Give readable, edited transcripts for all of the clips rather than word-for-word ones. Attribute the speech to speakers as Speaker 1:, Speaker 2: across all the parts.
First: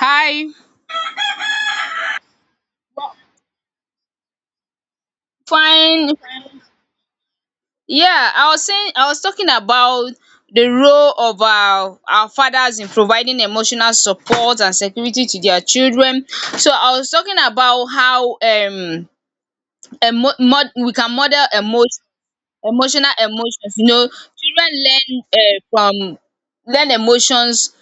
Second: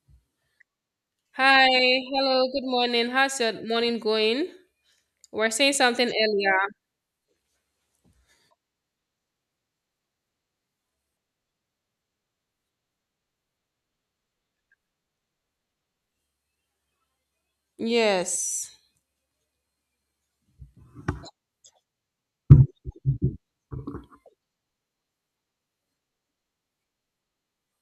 Speaker 1: Hi.
Speaker 2: Hi, hello, good morning. How's your morning going? We are saying something
Speaker 1: Fine.
Speaker 2: earlier.
Speaker 1: Yeah, I was saying I was talking about the role of our fathers in providing emotional support and security to their children. So I was talking about how
Speaker 2: Yes.
Speaker 1: we can model emotion. Emotional emotions, you know, children learn emotions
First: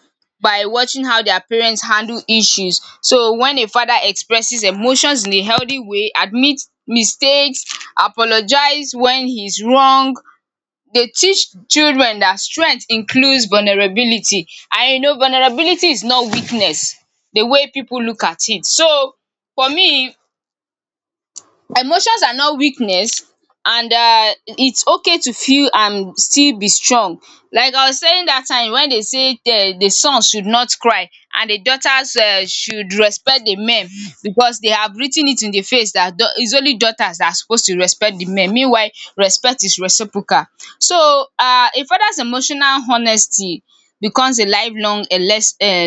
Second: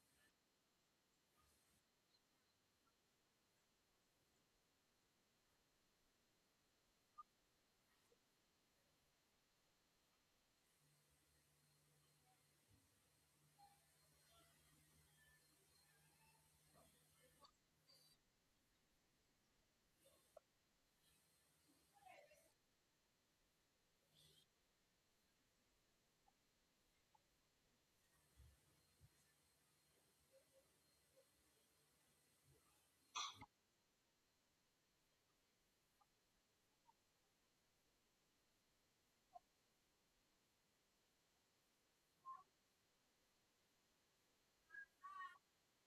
Speaker 1: by watching how their parents handle issues. So when a father expresses emotions in a healthy way, admits mistakes, apologize when he's wrong, they teach children that strength includes vulnerability. And you know vulnerability is not weakness, the way people look at it. So for me, emotions are not weakness, and its okay to feel and still be strong. Like I was saying, that time when they say the son should not cry and the daughters should respect the men, because they have written it in the face dat its only daughters that are supposed to respect the men, meanwhile respect is reciprocal. So a father's emotional honesty becomes a lifelong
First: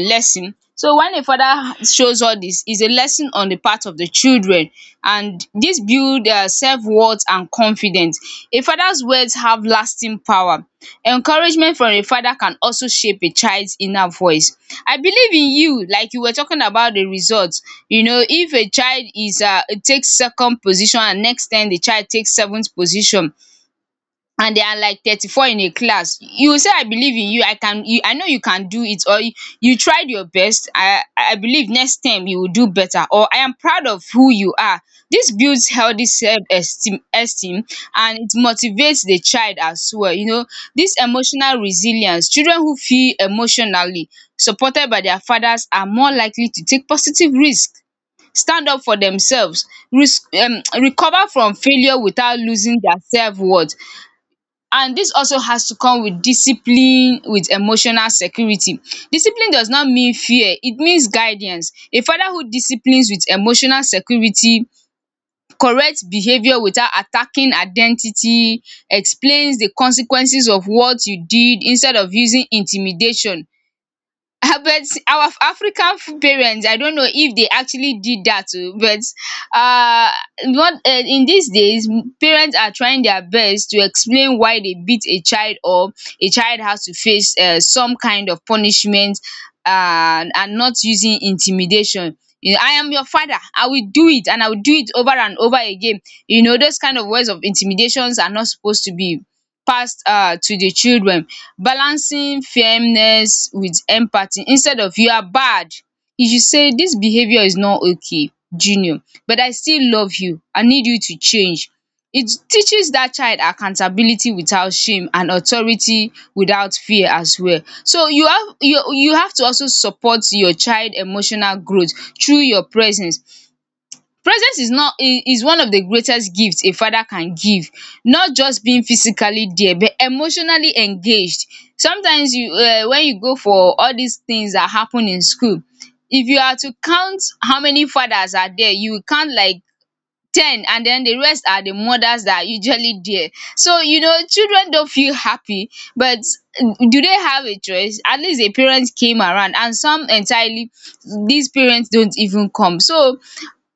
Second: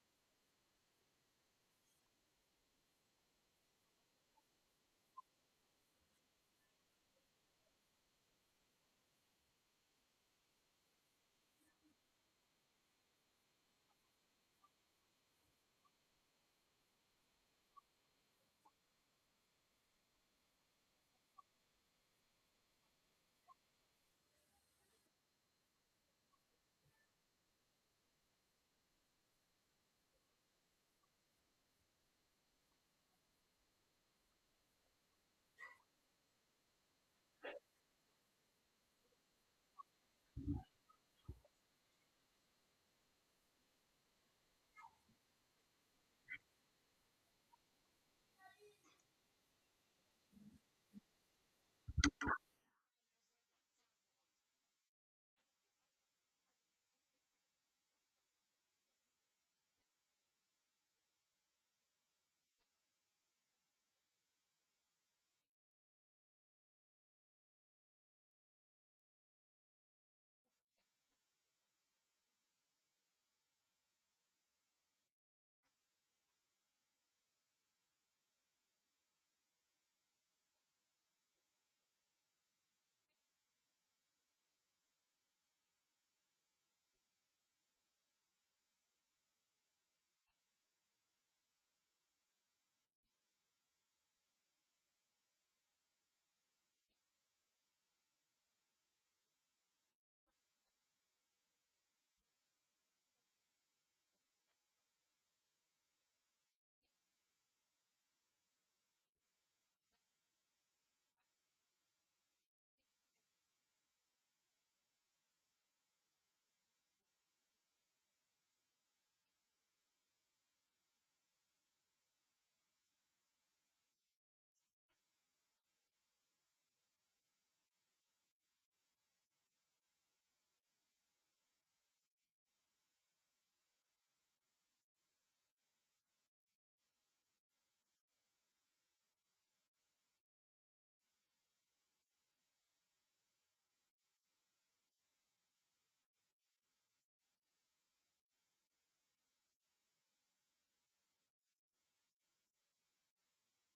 Speaker 1: lesson. So when a father shows all this, is a lesson on the part of the children, and this build their self worth and confidence. A father's words have lasting power. Encouragement from a father can also shape a child's inner voice. I believe in you, like you were talking about the result. You know, if a child is takes second position and next time the child takes seventh position, and there are like 34 in a class, you will say, I believe in you, I can you, I know you can do it, or you tried your best, I believe next time you will do better, or I am proud of who you are. Dis builds healthy self esteem, and it motivates the child as well. Dis emotional resilience, children who feel emotionally supported by their fathers are more likely to take positive risk, stand up for themselves, risk recover from failure without losing their self worth. And this also has to come with discipline, with emotional security. Discipline does not mean fear, it means guidance. A father who disciplines with emotional security, correct behaviour without attacking identity, explains the consequences of what you did instead of using intimidation. Ah, but our African parent, I don't know if they actually did that o, but what in these days, parents are trying their best to explain why they beat a child, or a child has to face some kind of punishment, and not using intimidation. You know, I am your father, I will do it and I will do it over and over again. You know those kind of words of intimidations are not supposed to be passed to the children. Balancing firmness with empathy, instead of you are bad, you should say this behaviour is not okay, junior, but I still love you, I need you to change. It teaches that child accountability without shame and authority without fear as well. So you have you have to also support your child emotional growth through your presence. Presence is not is is one of the greatest gifts a father can give, not just being physically there but emotionally engaged. Sometimes you when you go for all these things that happen in school, if you are to count how many fathers are there, you will count like ten, and then the rest are the mothers that are usually there. So you know, children don't feel happy, but do they have a choice? At least a parent came around, and some entirely, these parents don't even come. So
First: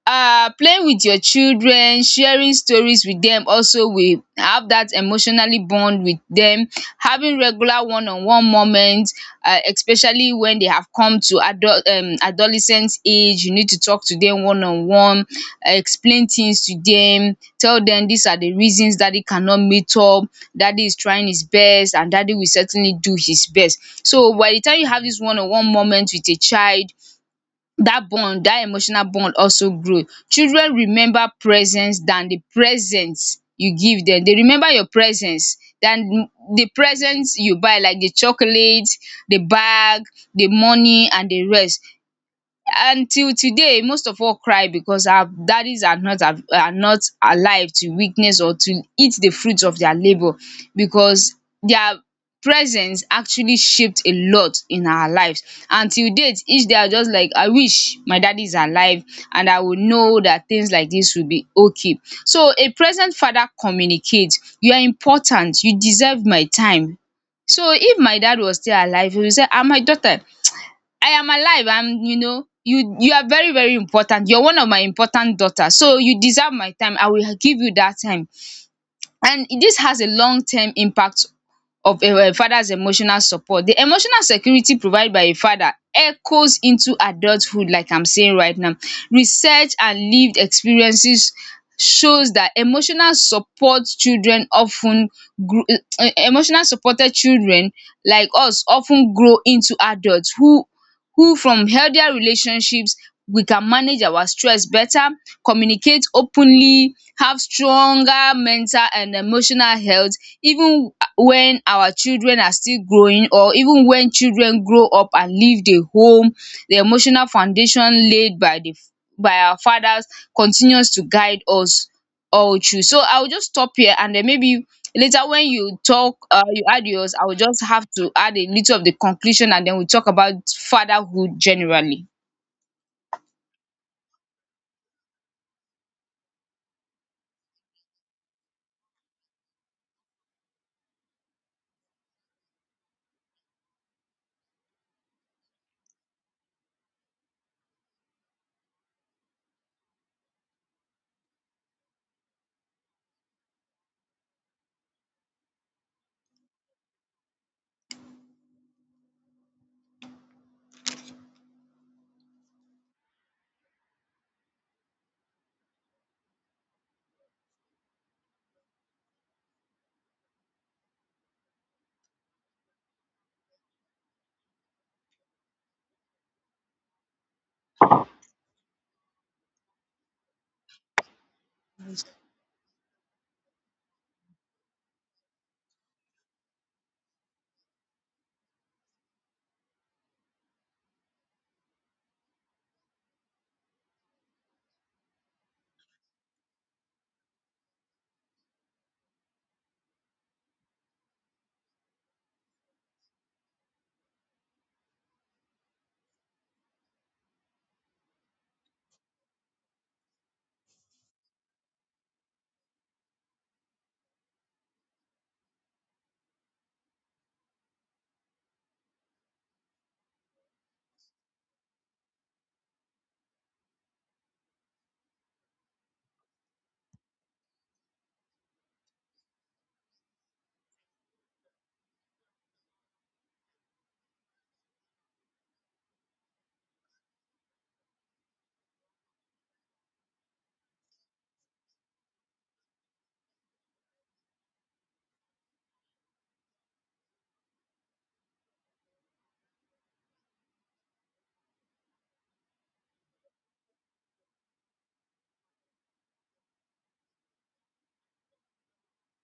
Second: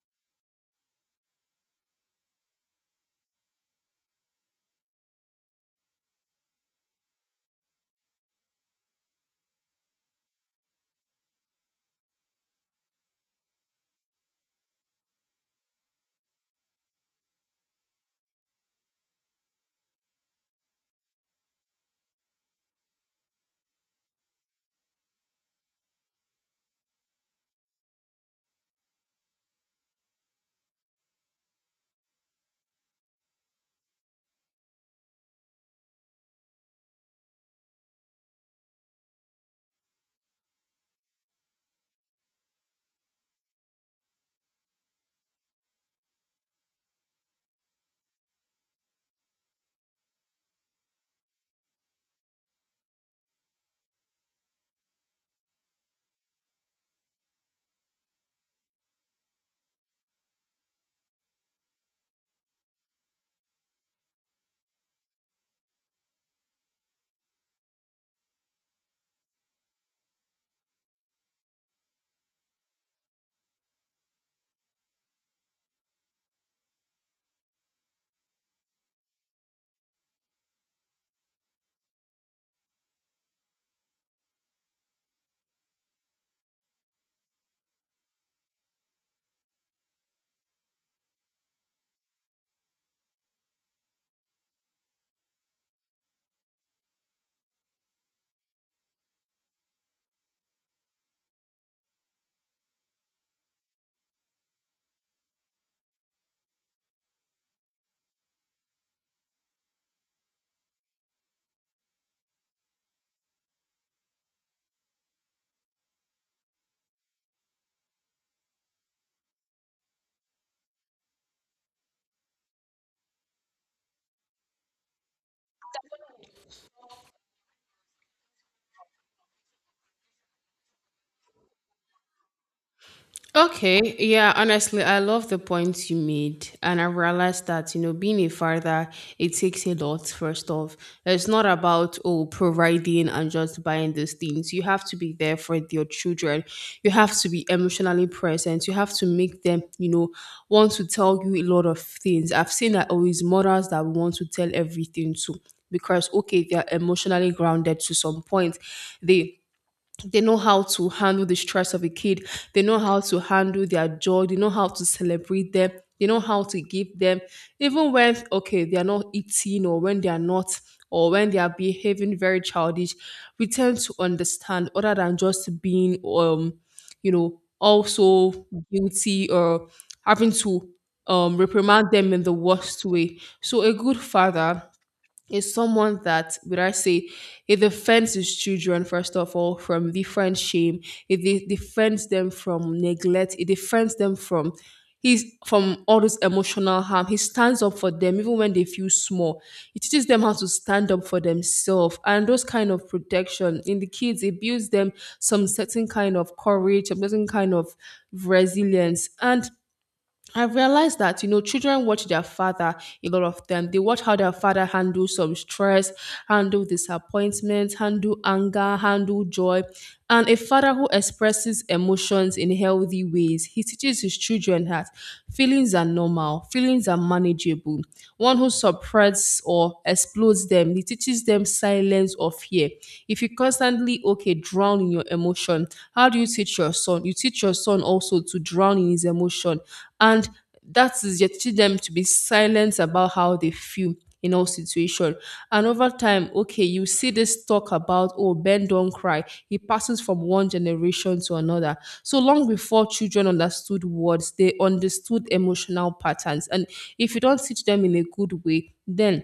Speaker 1: playing with your children, sharing stories with them, also will have that emotionally bond with them. Having regular one on one moments, especially when they have come to adult adolescent age, you need to talk to them one on one, explain things to them, tell them these are the reasons daddy cannot meet up, daddy is trying his best and daddy will certainly do his best. So by the time you have this one on one moment with a child, that bond, that emotional bond, also grow. Children remember presence than the presents you give them, they remember your presence than the presents you buy, like the chocolate, the bag, the money and the rest. Until today, most of all cry because our daddies are not av are not alive to witness or to eat the fruits of their labour, because their presence actually shaped a lot in our lives. And till date, each day, I just, like, I wish my daddy is alive, and I would know that things like this would be okay. So a present father communicates, you are important, you deserve my time. So if my dad was still alive, he would say, ah, my daughter, I am alive, I'm, you know you you are very, very important. You're one of my important daughters, so you deserve my time. I will give you that time. And this has a long term impact of a father's emotional support. The emotional security provided by a father echoes into adulthood, like I'm saying right now. Research and lived experiences shows that emotional support children often grow. Emotional supported children like us often grow into adults who from healthier relationships. We can manage our stress better, communicate openly, have stronger mental and emotional health, even when our children are still growing, or even when children grow up and leave the home. The emotional foundation laid by our fathers continues to guide us all through. So I will just stop here, and then maybe later, when you talk, you add yours, I will just have to add a little of the conclusion, and then we'll talk about fatherhood generally.
Speaker 2: Okay, yeah, honestly, I love the points you made. And I realized that, you know, being a father, it takes a lot, first off. It's not about, oh, providing and just buying these things. You have to be there for your children. You have to be emotionally present. You have to make them, you know, want to tell you a lot of things. I've seen that always mothers that want to tell everything to because, okay, they're emotionally grounded to some point. They they know how to handle the stress of a kid. They know how to handle their joy, they know how to celebrate them, they know how to give them, even when okay they are not eating, or when they are not, or when they are behaving very childish, we tend to understand, other than just being also guilty, or having to reprimand them in the worst way. So a good father is someone that would, I say, it defends his children, first of all, from different shame. It defends them from neglect. It defends them from all this emotional harm. He stands up for them even when they feel small. He teaches them how to stand up for themselves, and those kind of protection in the kids, it builds them some certain kind of courage, a certain kind of resilience. And I've realized that, children watch their father, a lot of them. They watch how their father handle some stress, handle disappointment, handle anger, handle joy. And a father who expresses emotions in healthy ways, he teaches his children that feelings are normal, feelings are manageable. One who suppresses or explodes them, he teaches them silence or fear. If you constantly, okay, drown in your emotion, how do you teach your son? You teach your son also to drown in his emotion, and that is, yet, teach them to be silent about how they feel in all situation. And over time, okay, you see this talk about, oh, ben don't cry, it passes from one generation to another. So, long before children understood words, they understood emotional patterns. And if you don't teach them in a good way, then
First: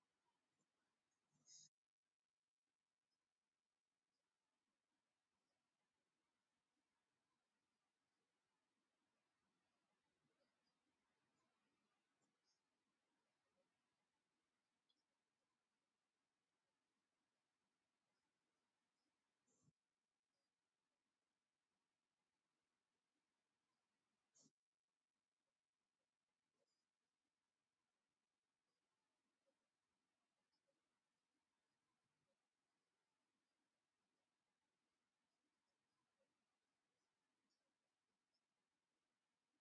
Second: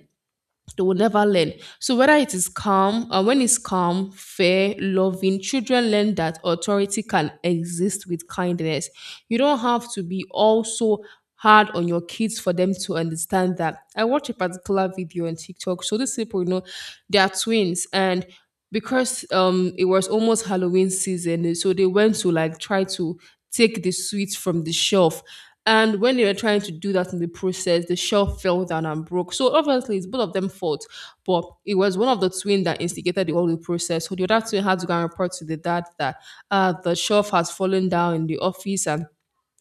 Speaker 2: they will never learn. So whether when it's calm, fair, loving, children learn that authority can exist with kindness. You don't have to be also hard on your kids for them to understand that. I watched a particular video on TikTok. So these people, they are twins. And because it was almost Halloween season, so they went to, like, try to take the sweets from the shelf. And when they were trying to do that, in the process, the shelf fell down and broke. So obviously it's both of them fault, but it was one of the twin that instigated the whole the process. So the other twin had to go and report to the dad that, the shelf has fallen down in the office. And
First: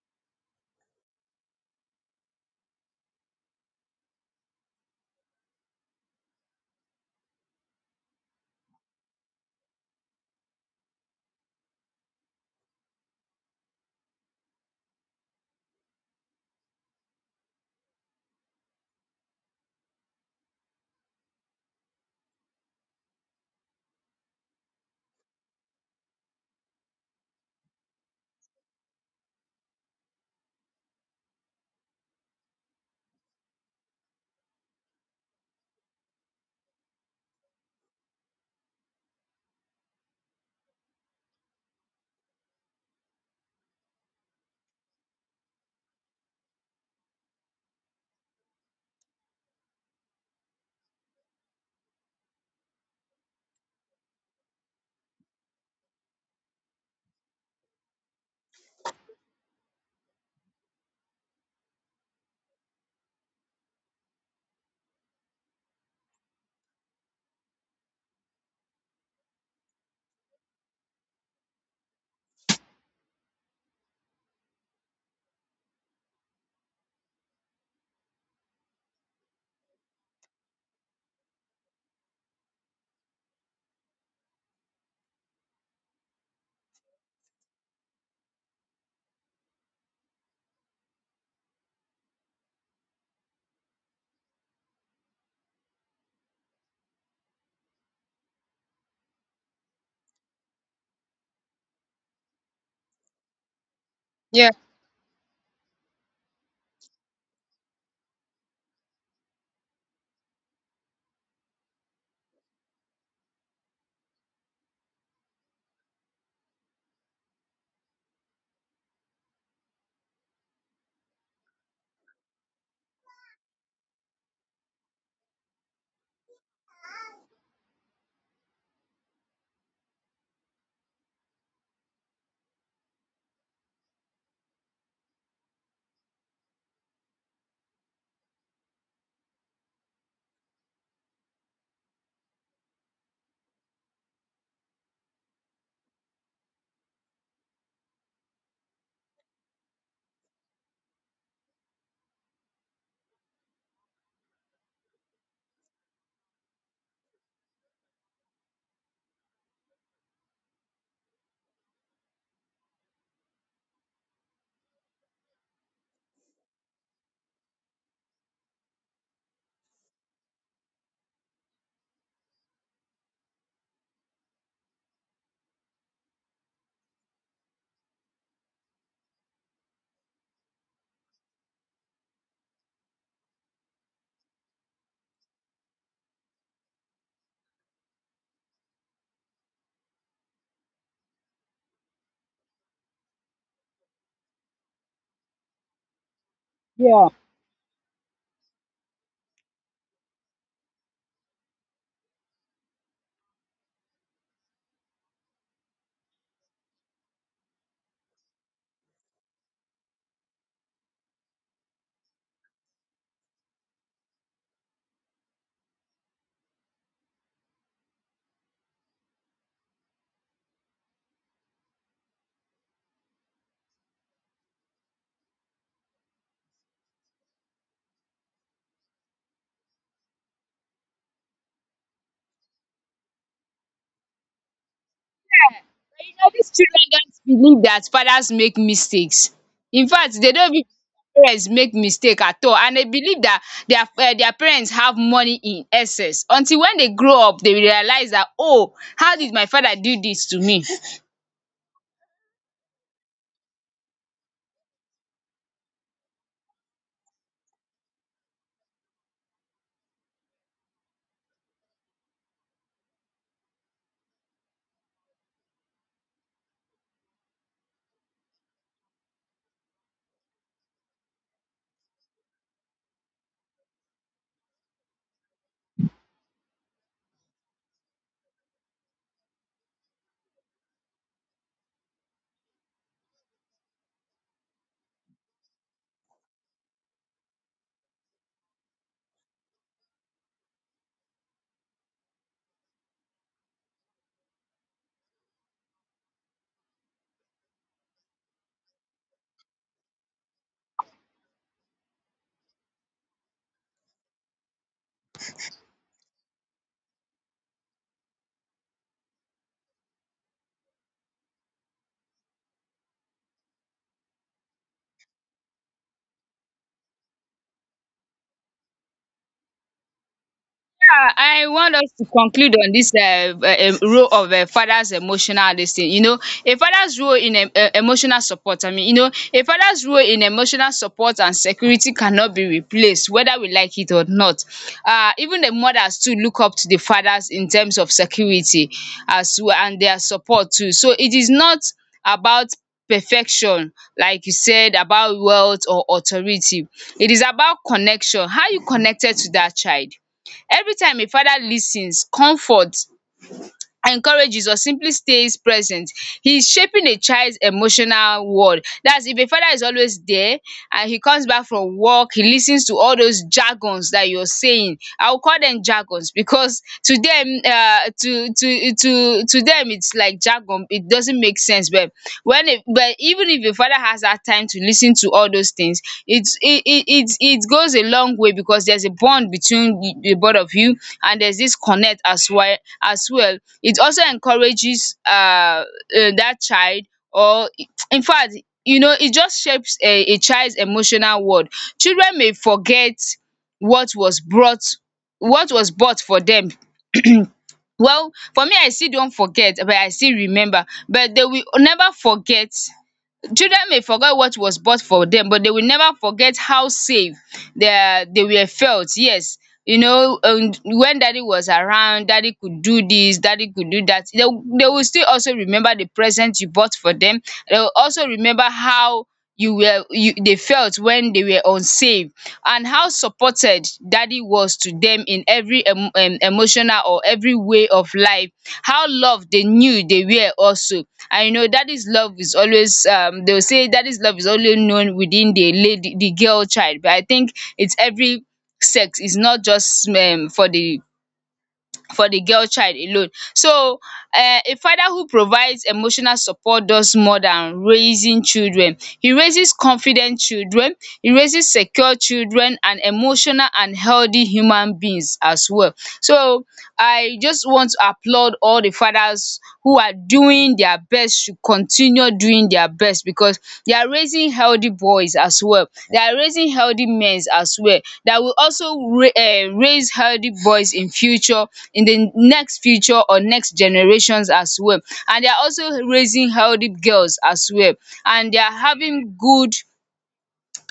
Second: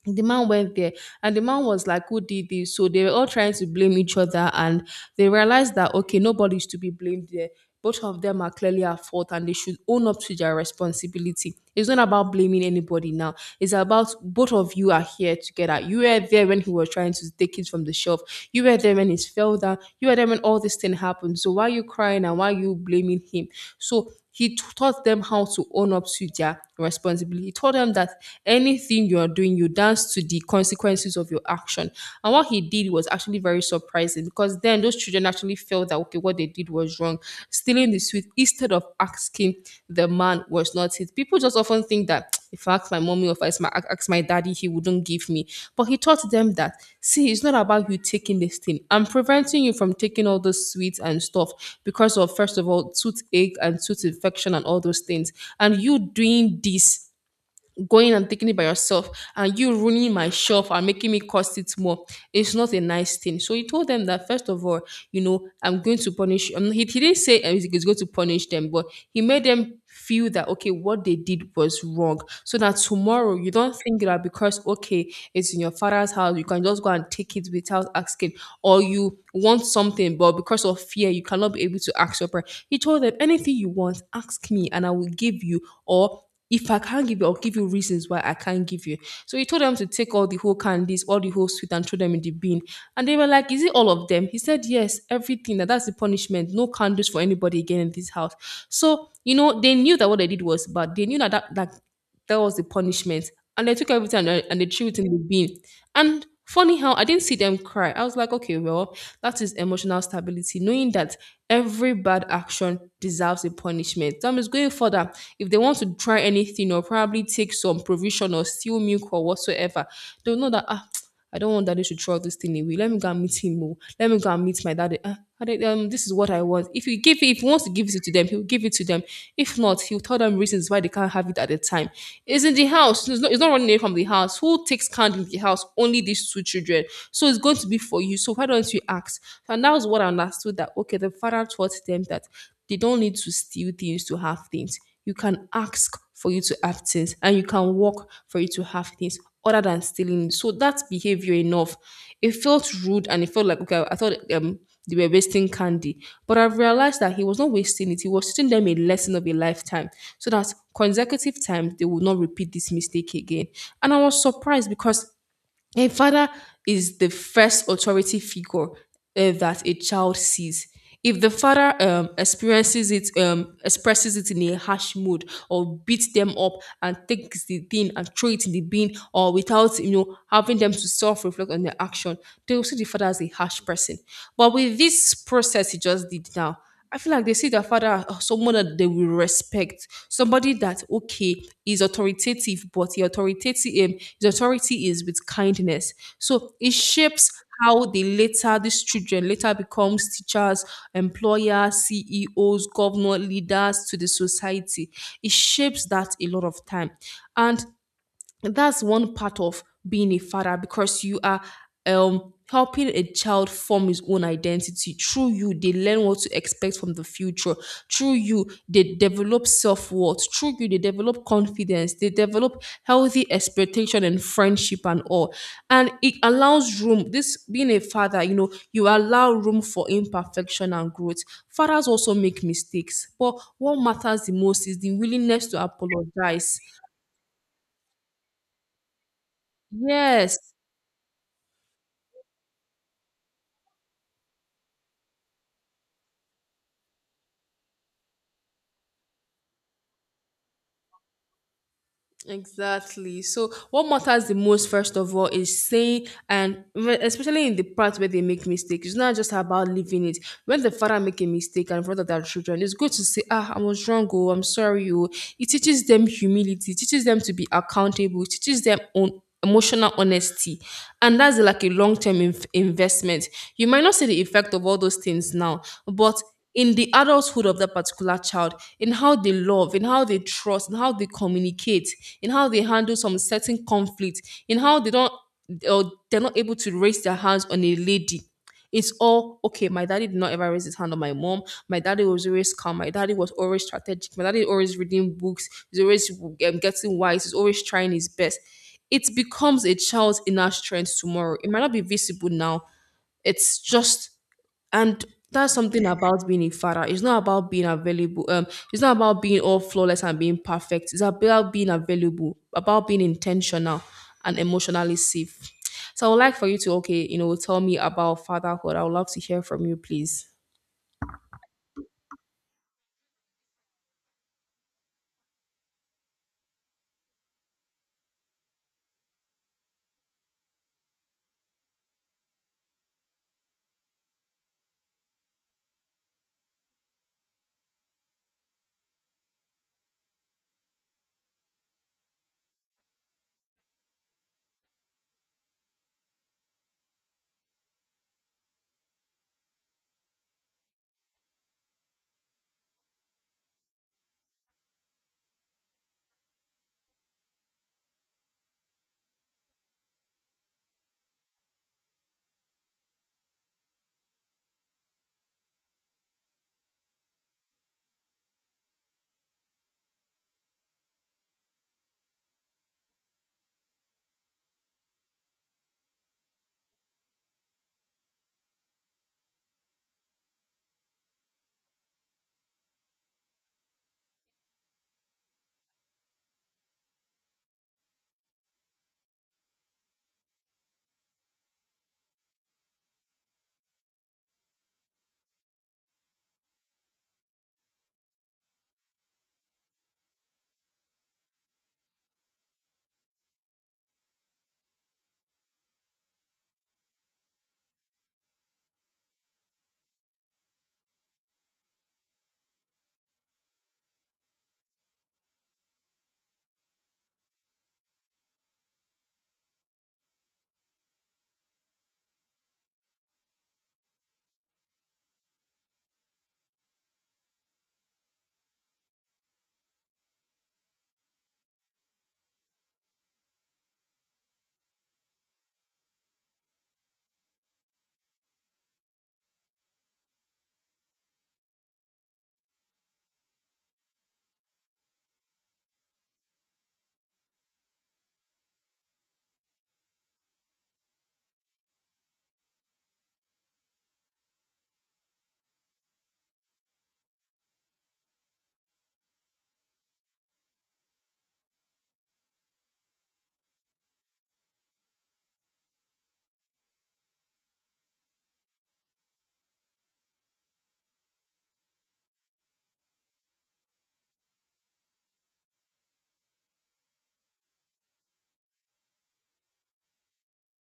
Speaker 2: the man went there, and the man was like, who did this? So they were all trying to blame each other, and they realized that, okay, nobody's to be blamed there, both of them are clearly at fault, and they should own up to their responsibility. It's not about blaming anybody now, it's about, both of you are here together, you were there when he was trying to take it from the shelf, you were there when it fell down, you were there when all this thing happened, so why are you crying and why are you blaming him? So he taught them how to own up to their responsibility. He taught them that anything you are doing, you dance to the consequences of your action. And what he did was actually very surprising, because then those children actually felt that, okay, what they did was wrong. Stealing the sweet instead of asking the man was not it. People just often think that, if I ask my mommy, or if I ask my daddy, he wouldn't give me. But he taught them that, see, it's not about you taking this thing. I'm preventing you from taking all those sweets and stuff because of, first of all, toothache and tooth infection and all those things. And you doing this, going and taking it by yourself, and you ruining my shelf and making me cost it more, it's not a nice thing. So he told them that, first of all, I'm going to punish, he didn't say, he's going to punish them. But he made them feel that, okay, what they did was wrong, so that tomorrow you don't think that because, okay, it's in your father's house, you can just go and take it without asking, or you want something but because of fear you cannot be able to ask your parent. He told them, anything you want, ask me and I will give you, or if I can't give you, I'll give you reasons why I can't give you. So he told them to take all the whole candies, all the whole sweet, and throw them in the bin. And they were like, is it all of them? He said, yes, everything. That's the punishment. No candles for anybody again in this house. So, you know, they knew that what they did was bad. They knew that that was the punishment. And they took everything, and,
Speaker 1: Yeah.
Speaker 2: and they threw it in the bin. And funny how I didn't see them cry. I was like, okay, well, that is emotional stability, knowing that every bad action deserves a punishment. That means going further, if they want to try anything, or probably take some provision or steal milk or whatsoever, they'll know that, ah, I don't want daddy to throw this thing away. Let me go and meet him. Oh. Let me go and meet my daddy. Ah, daddy, this is what I want. If you give it, if he wants to give it to them, he'll give it to them. If not, he'll tell them reasons why they can't have it at the time. It's in the house. It's not running away from the house. Who takes care in the house? Only these two children. So it's going to be for you. So why don't you ask? And that was what I understood, that, okay, the father taught them that they don't need to steal things to have things. You can ask for you to have things, and you can work for you to have things, other than stealing. So that behavior enough, it felt rude, and it felt like, okay, I thought they were wasting candy, but I've realized that he was not wasting it. He was teaching them a lesson of a lifetime, so that consecutive times they would not repeat this mistake again. And I was surprised because a father is the first authority figure, that a child sees. If the father expresses it in a harsh mood, or beats them up and takes the thing and throw it in the bin, or without, having them to self-reflect on their action, they will see the father as a harsh person. But with this process he just did now, I feel like they see their father as someone that they will respect, somebody that, okay, is authoritative, but the authoritative his authority is with kindness. So it shapes how they later these children later becomes teachers, employers, CEOs, governor, leaders to the society. It shapes that a lot of time. And that's one part of being a father, because you are helping a child form his own identity. Through you, they learn what to expect from the future. Through you, they develop self-worth. Through you, they develop confidence, they develop healthy expectation and friendship and all. And it allows room, this being a father, you allow room for imperfection and growth. Fathers also make mistakes, but what matters the most is the willingness to
Speaker 1: But you
Speaker 2: apologize.
Speaker 1: children just believe that fathers make mistakes. In fact they
Speaker 2: Yes.
Speaker 1: don't even think parents make mistake at all, and they believe that their parents have money in excess, until when they grow up they realise that, oh, how did my father do this to me?
Speaker 2: Exactly. So, what matters the most, first of all, is saying, and especially in the part where they make mistakes, it's not just about leaving it. When the father make a mistake and father their children, it's good to say, "Ah, I was wrong. Oh, I'm sorry. Oh." It teaches them humility. It teaches them to be accountable. It teaches them on emotional honesty, and that's like a long term investment. You might not see the effect of all those things now, but in the adulthood of that particular child, in how they love, in how they trust, in how they communicate, in how they handle some certain conflict, in how they don't or they're not able to raise their hands on a lady. It's all okay. My daddy did not ever raise his hand on my mom. My daddy was always calm. My daddy was always strategic. My daddy always reading books. He's always getting wise. He's always trying his best. It becomes a child's inner strength tomorrow. It might not be visible now, it's just and that's something about being a father. It's not about being available, it's not about being all flawless and being perfect. It's about being available, about being intentional and emotionally safe. So I would like for you to, okay, tell me about fatherhood. I would love to hear from you, please.
Speaker 1: Yeah, I want us to conclude on this role of a father's emotional this thing. You know, a father's role in emotional support. I mean, a father's role in emotional support and security cannot be replaced, whether we like it or not. Even the mothers too look up to the fathers in terms of security as well, and their support too. So it is not about perfection, like you said, about wealth or authority. It is about connection, how you connected to that child. Every time a father listens, comforts, encourages or simply stays present, he is shaping a child's emotional world. That's if a father is always there and he comes back from work, he listens to all those jargons that you're saying. I will call them jargons because to them it's like jargon. It doesn't make sense, but when a but even if a father has that time to listen to all those things, it's it it it it goes a long way, because there's a bond between the both of you, and there's this connect as well. It also encourages, that child, or in fact, it just shapes a child's emotional world. Children may forget what was brought what was bought for them. Well, for me, I still don't forget, but I still remember. But they will never forget. Children may forget what was bought for them, but they will never forget how safe they were felt. Yes, when daddy was around, daddy could do this, daddy could do that. They will still also remember the present you bought for them. They will also remember how they felt when they were unsafe, and how supported daddy was to them in every emotional or every way of life, how loved they knew they were also. I know daddy's love is always, they will say daddy's love is only known within the lady, the girl child, but I think it's every sex, it's not just for the girl child alone. So a father who provides emotional support does more than raising children. He raises confident children, he raises secure children and emotional and healthy human beings as well. So I just want to applaud all the fathers who are doing their best, to continue doing their best, because they are raising healthy boys as well. They are raising healthy men as well, that will also ra raise healthy boys in future, in the next future or next generations as well. And they are also raising healthy girls as well. And they are having good,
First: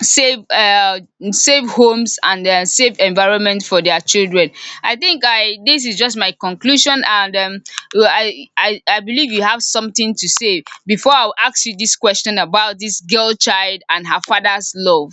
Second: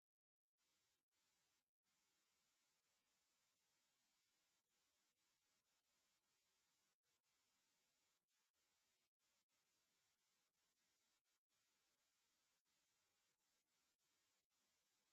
Speaker 1: safe, safe homes and safe environment for their children. I think I this is just my conclusion and I believe you have something to say before I ask you this question about this girl child and her father's love.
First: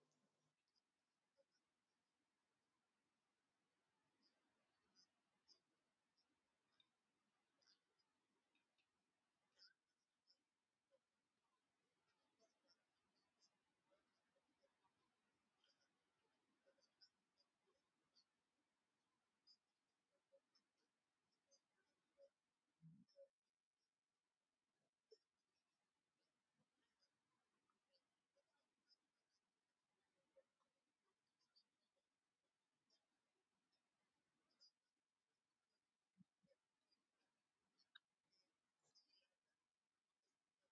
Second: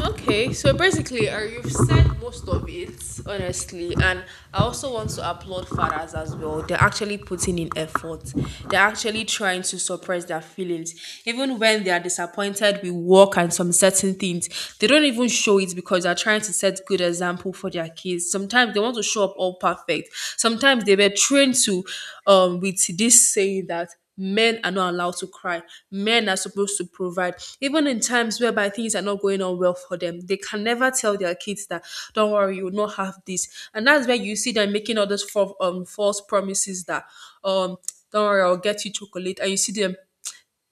Speaker 2: Okay, so basically, you've said most of it, honestly, and I also want to applaud fathers as well. They're actually putting in effort. They're actually trying to suppress their feelings, even when they are disappointed with work and some certain things. They don't even show it because they're trying to set good example for their kids. Sometimes they want to show up all perfect. Sometimes they were trained to, with this saying that men are not allowed to cry. Men are supposed to provide. Even in times whereby things are not going on well for them, they can never tell their kids that, don't worry, you will not have this. And that's where you see them making all those false, false promises that, um, don't worry, I'll get you chocolate. And you see them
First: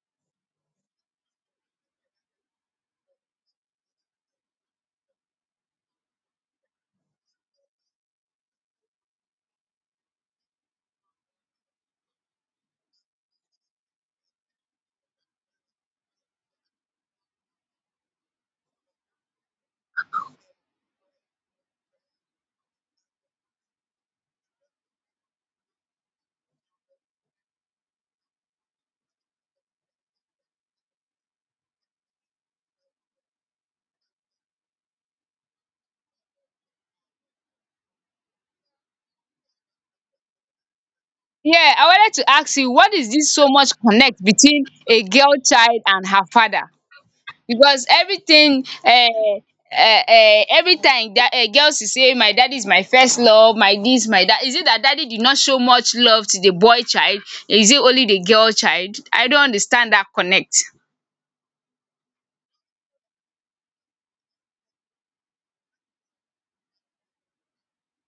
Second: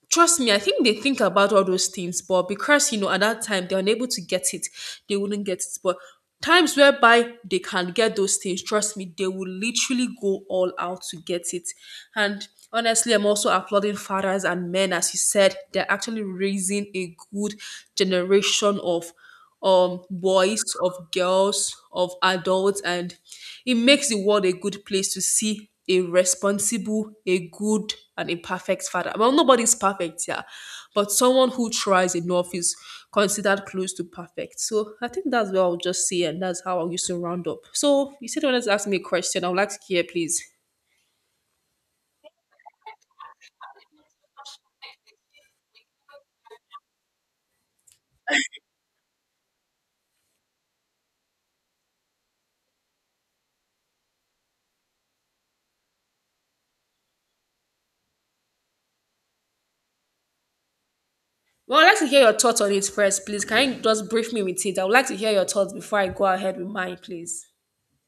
Speaker 2: trust me, I think they think about all those things, but because you know at that time they're unable to get it, they wouldn't get it. But times whereby they can get those things, trust me, they will literally go all out to get it. And honestly, I'm also applauding fathers and men, as you said, they're actually raising a good generation of boys, of girls, of adults. And it makes the world a good place to see a responsible, a good and a perfect father. Well, nobody's perfect, yeah, but someone who tries enough is considered close to perfect. So I think that's what I'll just say, and that's how I'll use to round up. So you said you wanted to ask me a question. I would like to hear, please.
Speaker 1: Yeah, I wanted to ask you, what is this so much connect between a girl child and her father? Because everything every time that girls will say my daddy is my first love, my this, my that. Is it that daddy did not show much love to the boy child? Is it only the girl child? I don't understand that connect.
Speaker 2: Well, I'd like to hear your thoughts on it first, please. Can you just brief me with it? I would like to hear your thoughts before I go ahead with mine, please.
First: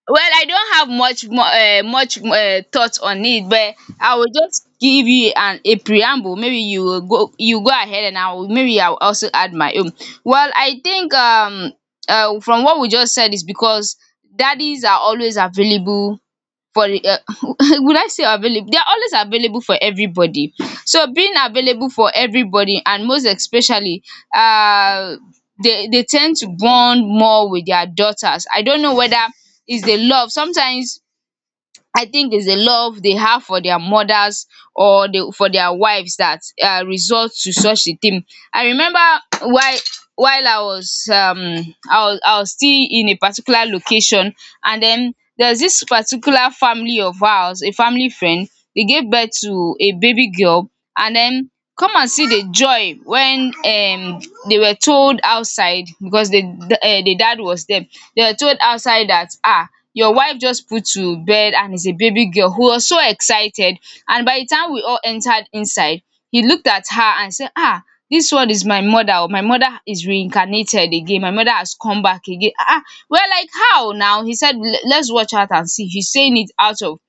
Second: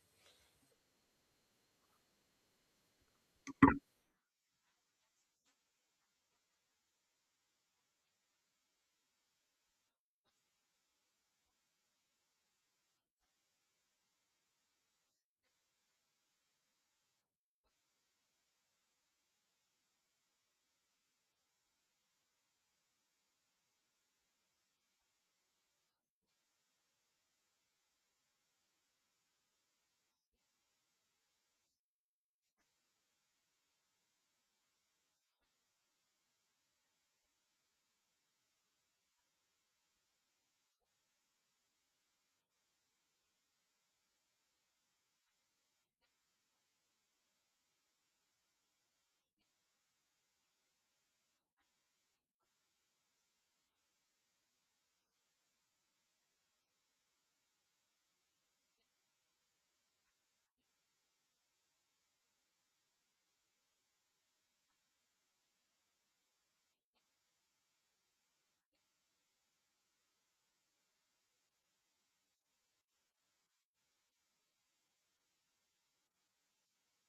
Speaker 1: Well, I don't have much more much thought on it, but I will just give you an a preamble. Maybe you will go you go ahead and I will, maybe I will also add my own. Well, I think from what we just said, is because daddies are always available for will I say available? They are always available for everybody. So being available for everybody, and most especially uh they tend to bond more with their daughters. I don't know whether it's the love. Sometimes I think is the love they have for their mothers or the for their wives that result to such a thing. I remember while while I was I was still in a particular location, and then there's this particular family of ours, a family friend, they gave birth to a baby girl. And then come and see the joy when they were told outside, because the dad was there. They were told outside that, ah, your wife just put to bed and is a baby girl. Who was so excited, and by the time we all entered inside, he looked at her and said, ah, this one is my mother o, my mother is reincarnated again, my mother has come back again. Ah, ah. We're like, how now? He said, "Let's watch out and see." He's saying it out of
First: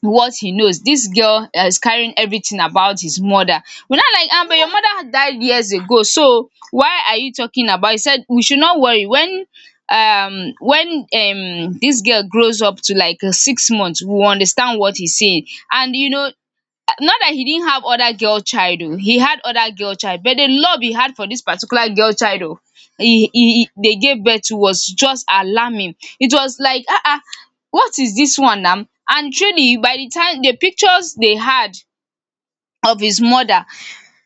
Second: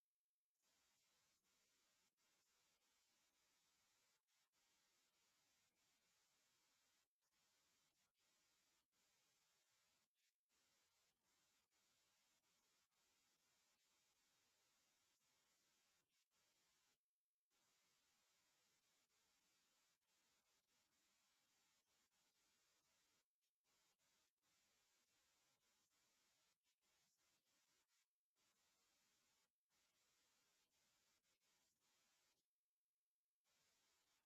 Speaker 1: what he knows. This girl is carrying everything about his mother. We are not like, am, but your mother died years ago, so why are you talking about? He said we should not worry. When this girl grows up to like 6 months, we will understand what he's saying. And you know, not that he didn't have other girl child o, he had other girl child, but the love he had for this particular girl child o, he they gave birth to was just alarming. It was like, ah, ah, what is this one now? And truly, by the time the pictures they had of his mother,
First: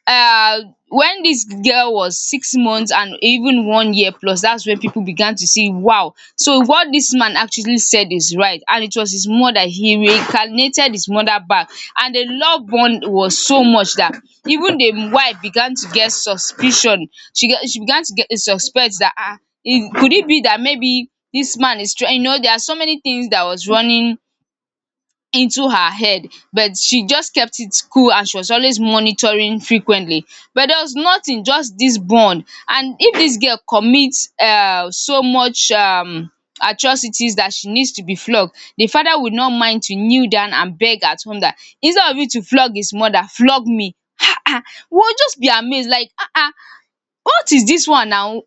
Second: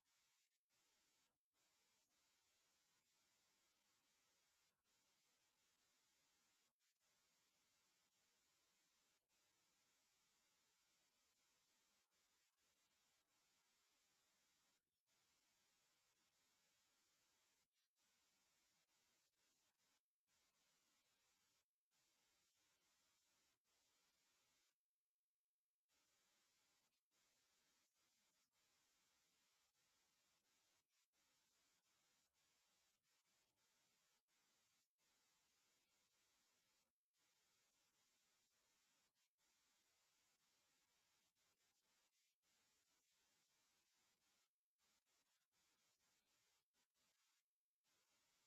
Speaker 1: uh when this girl was 6 months and even 1 year plus, that's when people began to see, wow. So what this man actually said is right, and it was his mother, he reincarnated his mother back. And the love bond was so much that even the wife began to get suspicion. She began to get suspect that, ah, it, could it be that maybe this man is trying, you know, there are so many things that was running into her head. But she just kept it cool, and she was always monitoring frequently. But there was nothing, just this bond. And if this girl commits so much atrocities that she needs to be flogged, the father would not mind to kneel down and beg at home that, instead of you to flog his mother, flog me. um we will just be amazed like, what is this one now?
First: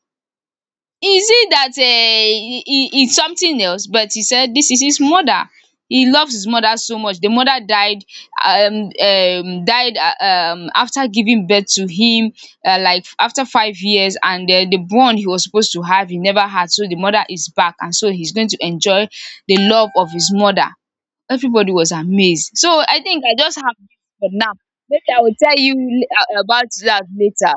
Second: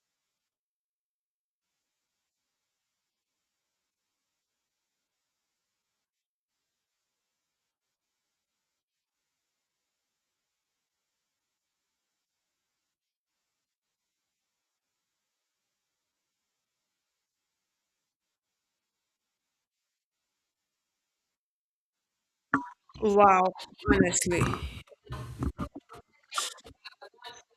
Speaker 1: Is it that it's something else? But he said this is his mother. He loves his mother so much. The mother died died after giving birth to him, like after 5 years, and then the born he was supposed to have, he never had. So the mother is back, and so he's going to enjoy the love of his mother. Everybody was amazed. So I think I
Speaker 2: Wow,
Speaker 1: just have this for
Speaker 2: honestly.
Speaker 1: now. Maybe I will tell you la about that later.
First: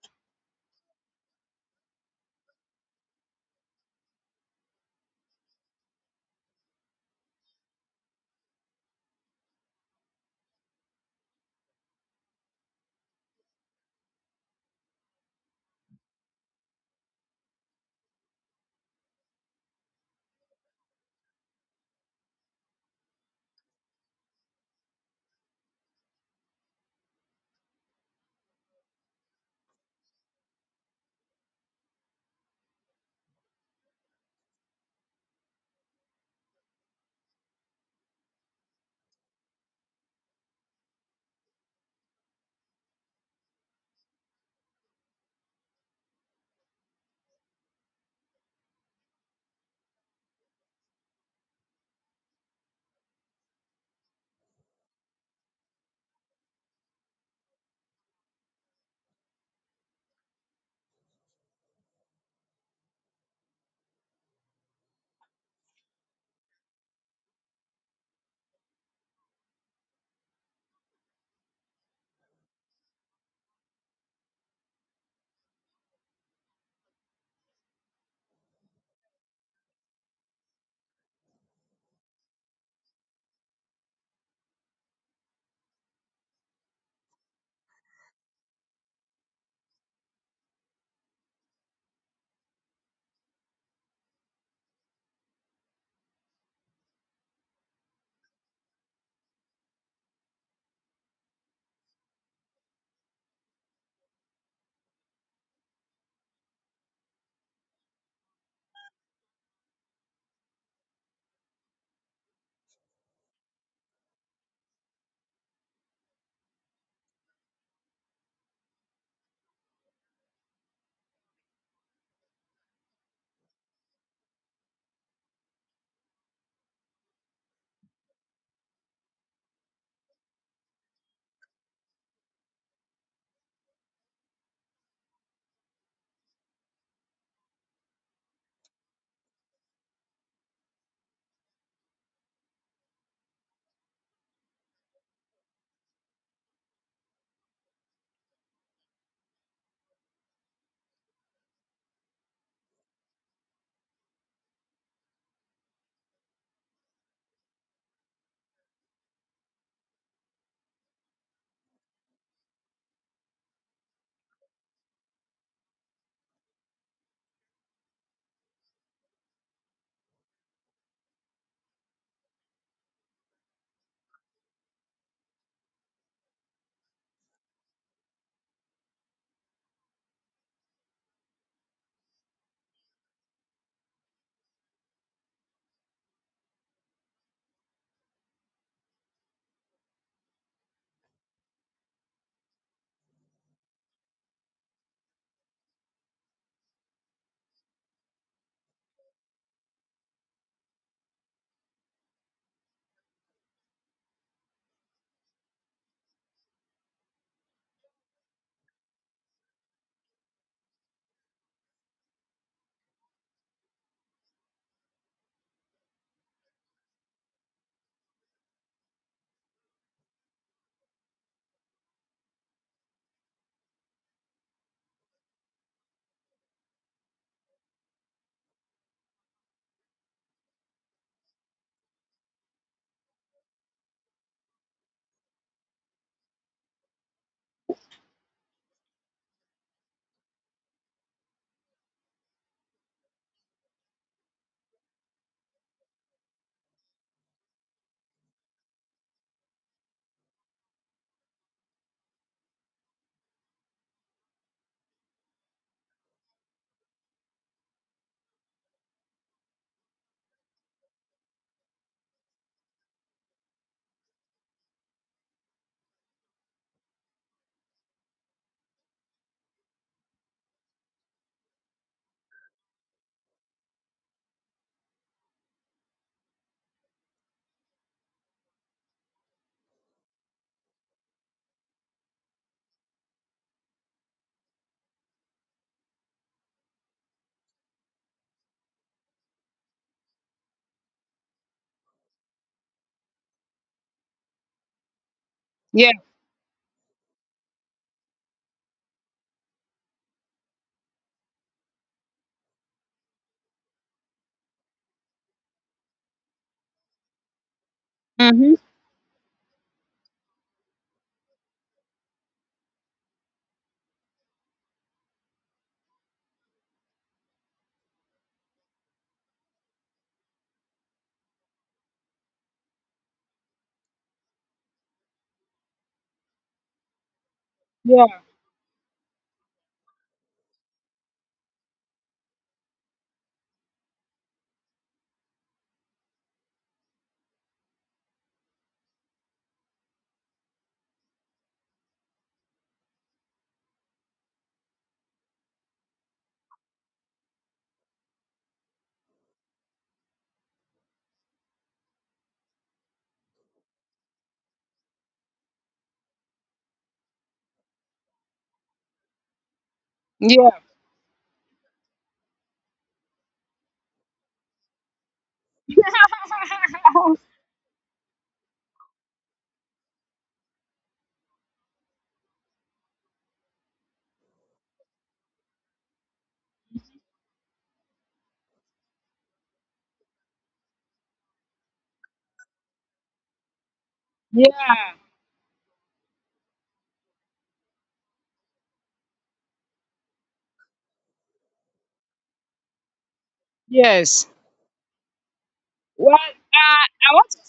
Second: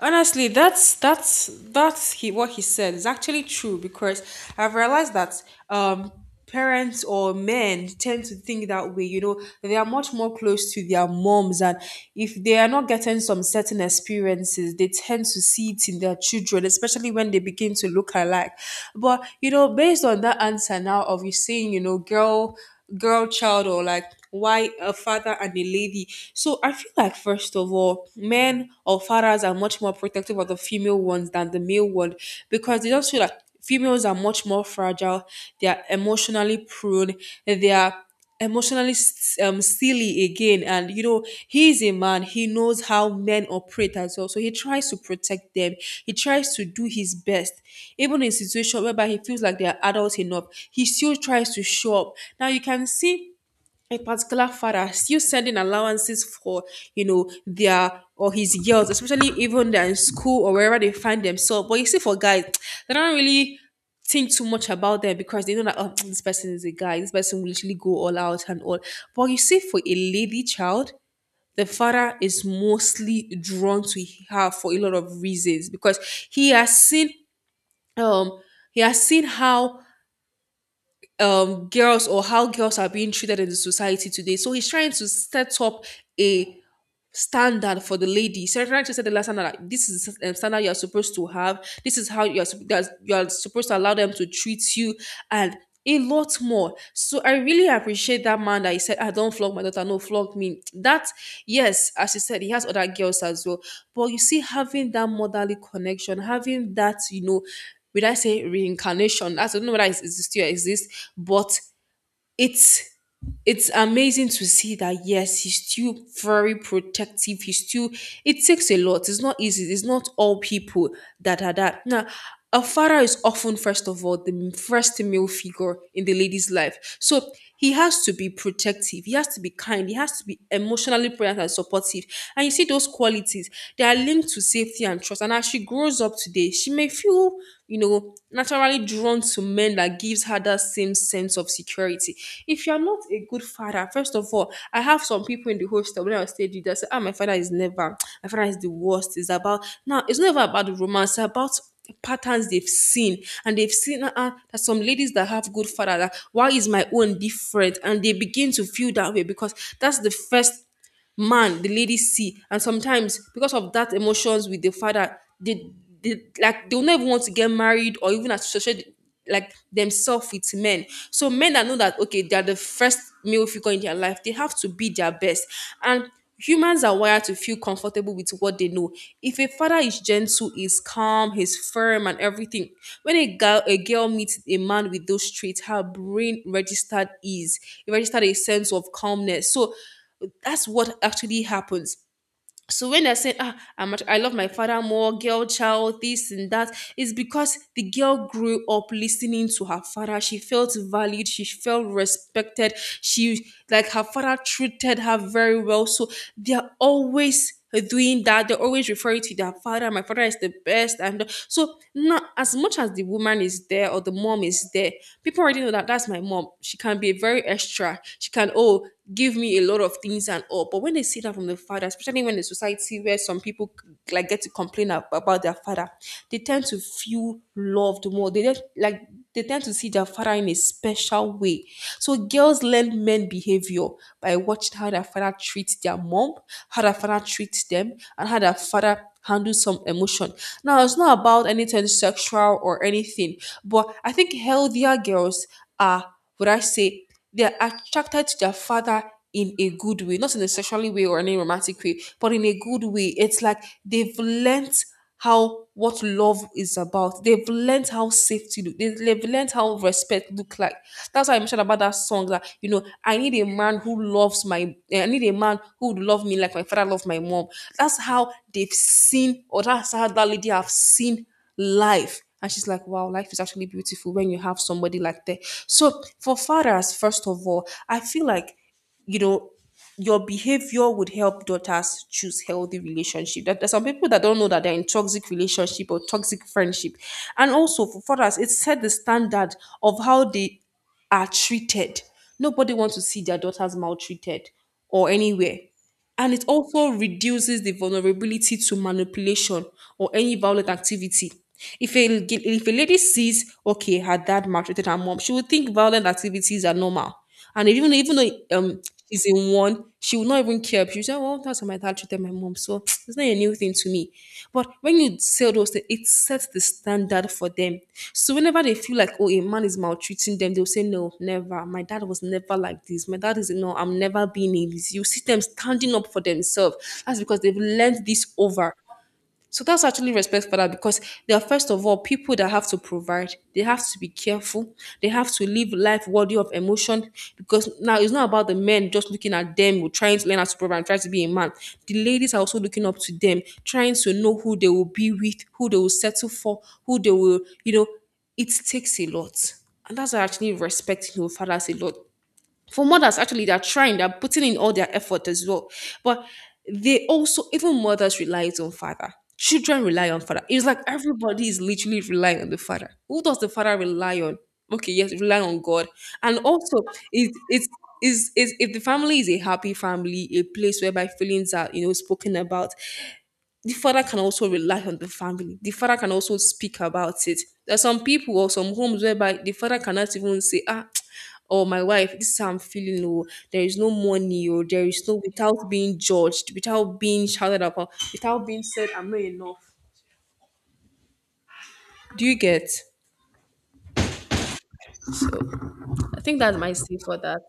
Speaker 2: Honestly, that's that's he what he said is actually true because I've realized that um parents or men tend to think that way. You know, they are much more close to their moms, and if they are not getting some certain experiences, they tend to see it in their children, especially when they begin to look alike. But you know, based on that answer now of you saying, you know, girl child, or like why a father and a lady. So I feel like, first of all, men or fathers are much more protective of the female ones than the male one, because they just feel like females are much more fragile, they are emotionally prone, they are emotionally silly again. And you know, he's a man, he knows how men operate as well, so he tries to protect them. He tries to do his best. Even in situation whereby he feels like they are adults enough, he still tries to show up. Now you can see a particular father still sending allowances for, you know, their or his girls, especially even they're in school or wherever they find themselves. But you see, for guys, they don't really think too much about them, because they know that, oh, this person is a guy, this person will literally go all out and all. But you see, for a lady child. The father is mostly drawn to her for a lot of reasons because he has seen um he has seen how girls or how girls are being treated in the society today. So he's trying to set up a standard for the lady. So trying to set the last standard, like this is the standard you are supposed to have. This is how you are that you are supposed to allow them to treat you, and a lot more. So I really appreciate that man that he said, "I don't flog my daughter. No, flog me." That, yes, as he said, he has other girls as well. But you see, having that motherly connection, having that, you know. Would I say reincarnation? I don't know whether it still exists, but it's it's amazing to see that, yes, he's still very protective. He's still it takes a lot. It's not easy. It's not all people that are that now. A father is often, first of all, the first male figure in the lady's life, so he has to be protective, he has to be kind, he has to be emotionally present and supportive. And you see those qualities, they are linked to safety and trust. And as she grows up today, she may feel, you know, naturally drawn to men, men that gives her that same sense of security. If you're not a good father, first of all, I have some people in the hostel when I stayed with that say, ah, my father is never, my father is the worst. It's about now, it's never about the romance, it's about patterns they've seen. And they've seen that some ladies that have good father, that why is my own different? And they begin to feel that way because that's the first man the lady see. And sometimes because of that emotions with the father, they like, they'll not even want to get married or even associate like themselves with men. So men that know that, okay, they're the first male figure in their life, they have to be their best. And humans are wired to feel comfortable with what they know. If a father is gentle, is calm, is firm and everything, when a girl, a girl meets a man with those traits, her brain registered ease. It registered a sense of calmness. So that's what actually happens. So when they're saying, ah, I love my father more, girl child, this and that, it's because the girl grew up listening to her father. She felt valued. She felt respected. She, like her father treated her very well. So they're always doing that. They always refer you to their father. My father is the best. And so not as much as the woman is there or the mom is there, people already know that that's my mom. She can be very extra. She can, oh, give me a lot of things and all. But when they see that from the father, especially when the society where some people like get to complain about their father, they tend to feel loved more. They just like, they tend to see their father in a special way. So girls learn men behavior. But I watched how their father treats their mom, how their father treats them, and how their father handles some emotion. Now, it's not about anything sexual or anything, but I think healthier girls are, would I say, they are attracted to their father in a good way, not in a sexually way or any romantic way, but in a good way. It's like they've learnt how what love is about. They've learnt how safety look. They've learnt how respect look like. That's why I mentioned about that song that, you know, I need a man who loves my, eh, I need a man who would love me like my father loved my mom. That's how they've seen, or that's how that lady have seen life. And she's like, wow, life is actually beautiful when you have somebody like that. So, for fathers, first of all, I feel like, you know, your behavior would help daughters choose healthy relationship. That there's some people that don't know that they're in toxic relationship or toxic friendship. And also for fathers, it set the standard of how they are treated. Nobody wants to see their daughters maltreated or anywhere,
Speaker 1: Yeah.
Speaker 2: and it also reduces the vulnerability to manipulation or any violent activity. If a, if a lady sees, okay, her dad maltreated her mom, she will think violent activities are normal. And even though
Speaker 1: Mhm.
Speaker 2: she's in one, she will not even care. She'll say, well, that's how my dad treated my mom. So it's not a new thing to me. But when you say those things, it sets the standard for them. So whenever they feel like, oh, a man is maltreating them, they'll say, no, never. My dad was never like this. My dad is, no, I'm never being a this. You see them standing up for themselves. That's because they've learned
Speaker 1: Yeah.
Speaker 2: this over. So that's actually respect for that, because they are, first of all, people that have to provide. They have to be careful. They have to live life worthy of emotion, because now it's not about the men just looking at them or trying to learn how to provide and try to be a man. The ladies are also looking up to them, trying to know who they will be with, who they will settle for, who they will, you know, it takes a lot. And that's why I actually respect, you know, fathers a lot. For mothers, actually, they're trying, they're putting in all their effort as well, but they also, even mothers rely on father, children rely on father.
Speaker 1: Yeah,
Speaker 2: It's like everybody is literally relying on the father. Who does the father rely on? Okay, yes, rely on God. And also it, is, if the family is a happy family, a place whereby feelings are, you know, spoken about, the father can also rely on the family. The father can also speak about it. There are some people or some homes whereby the father cannot even say, ah, or my wife, this is how I'm feeling, or there is no money, or
Speaker 1: yeah,
Speaker 2: there is no, without being judged, without being shouted upon, without being said, I'm not enough. Do you get?
Speaker 1: yes.
Speaker 2: So
Speaker 1: Well,
Speaker 2: I think that's my say
Speaker 1: I
Speaker 2: for
Speaker 1: want
Speaker 2: that.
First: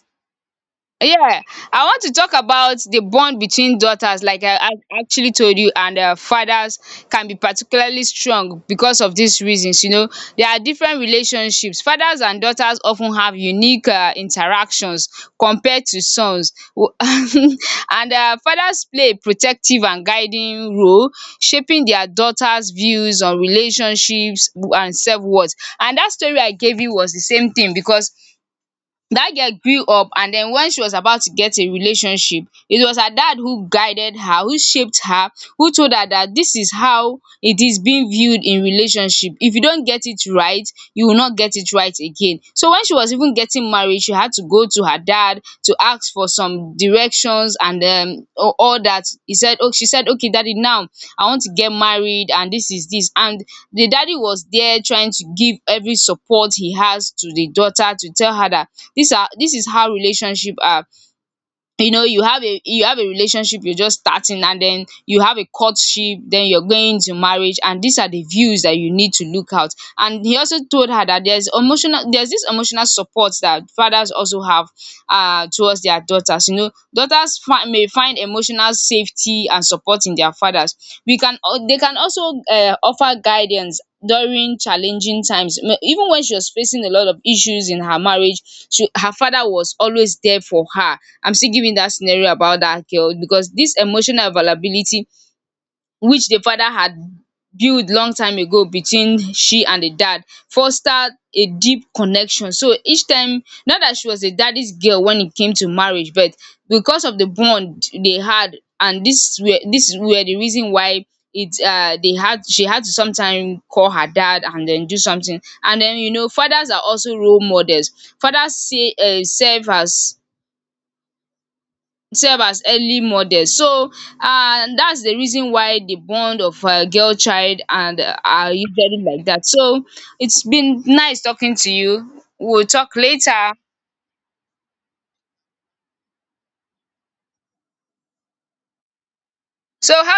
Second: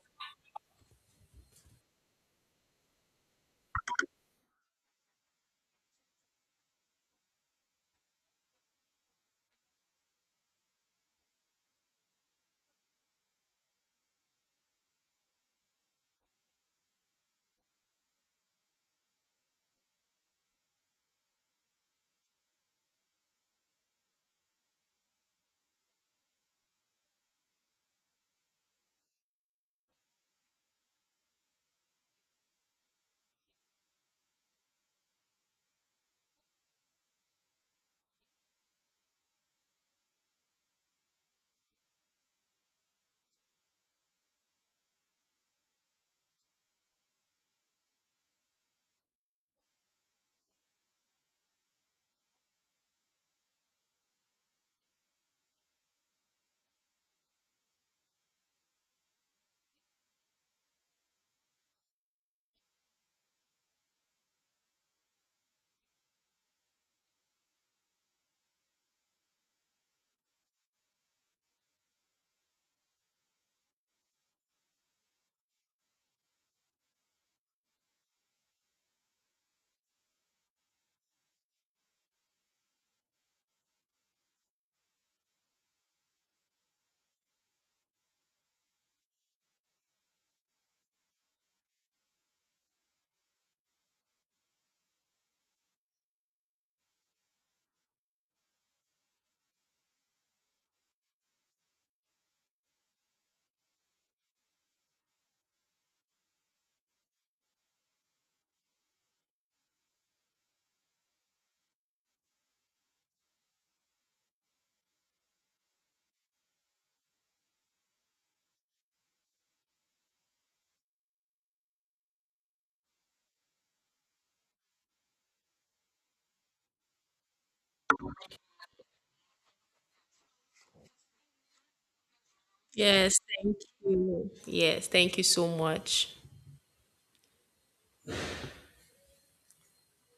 Speaker 1: Yeah, I want to talk about the bond between daughters, like I actually told you, and fathers can be particularly strong because of these reasons. You know, there are different relationships. Fathers and daughters often have unique interactions compared to sons. And fathers play a protective and guiding role, shaping their daughters' views on relationships and self worth. And that story I gave you was the same thing, because that girl grew up, and then when she was about to get a relationship, it was her dad who guided her, who shaped her, who told her that this is how it is being viewed in relationship. If you don't get it right, you will not get it right again. So when she was even getting married, she had to go to her dad to ask for some directions and all that. He said, oh, she said, okay, daddy, now I want to get married and this is this. And the daddy was there trying to give every support he has to the daughter, to tell her that these are this is how relationship are. You know, you have a relationship, you're just starting, and then you have a courtship, then you're going to marriage, and these are the views that you need to look out. And he also told her that there's emotional there's this emotional support that fathers also have towards their daughters. You know, daughters may find emotional safety and support in their fathers. They can also offer guidance during challenging times. Even when she was facing a lot of issues in her marriage, her father was always there for her. I'm still giving that scenario about that girl, because this emotional availability, which the father had built long time ago between she and the dad, fostered a deep connection. So each time, not that she was a daddy's girl when it came to marriage, but because of the bond they had, and this were the reason why it they had, she had to sometimes call her dad and then do something. And then, you know, fathers are also role models. Fathers say serve as self as early model. So that's the reason why the bond of girl child and are usually like that. So it's been nice talking to you. We'll talk
Speaker 2: Yes,
Speaker 1: later.
Speaker 2: thank you. Yes, thank you so much.
Speaker 1: So how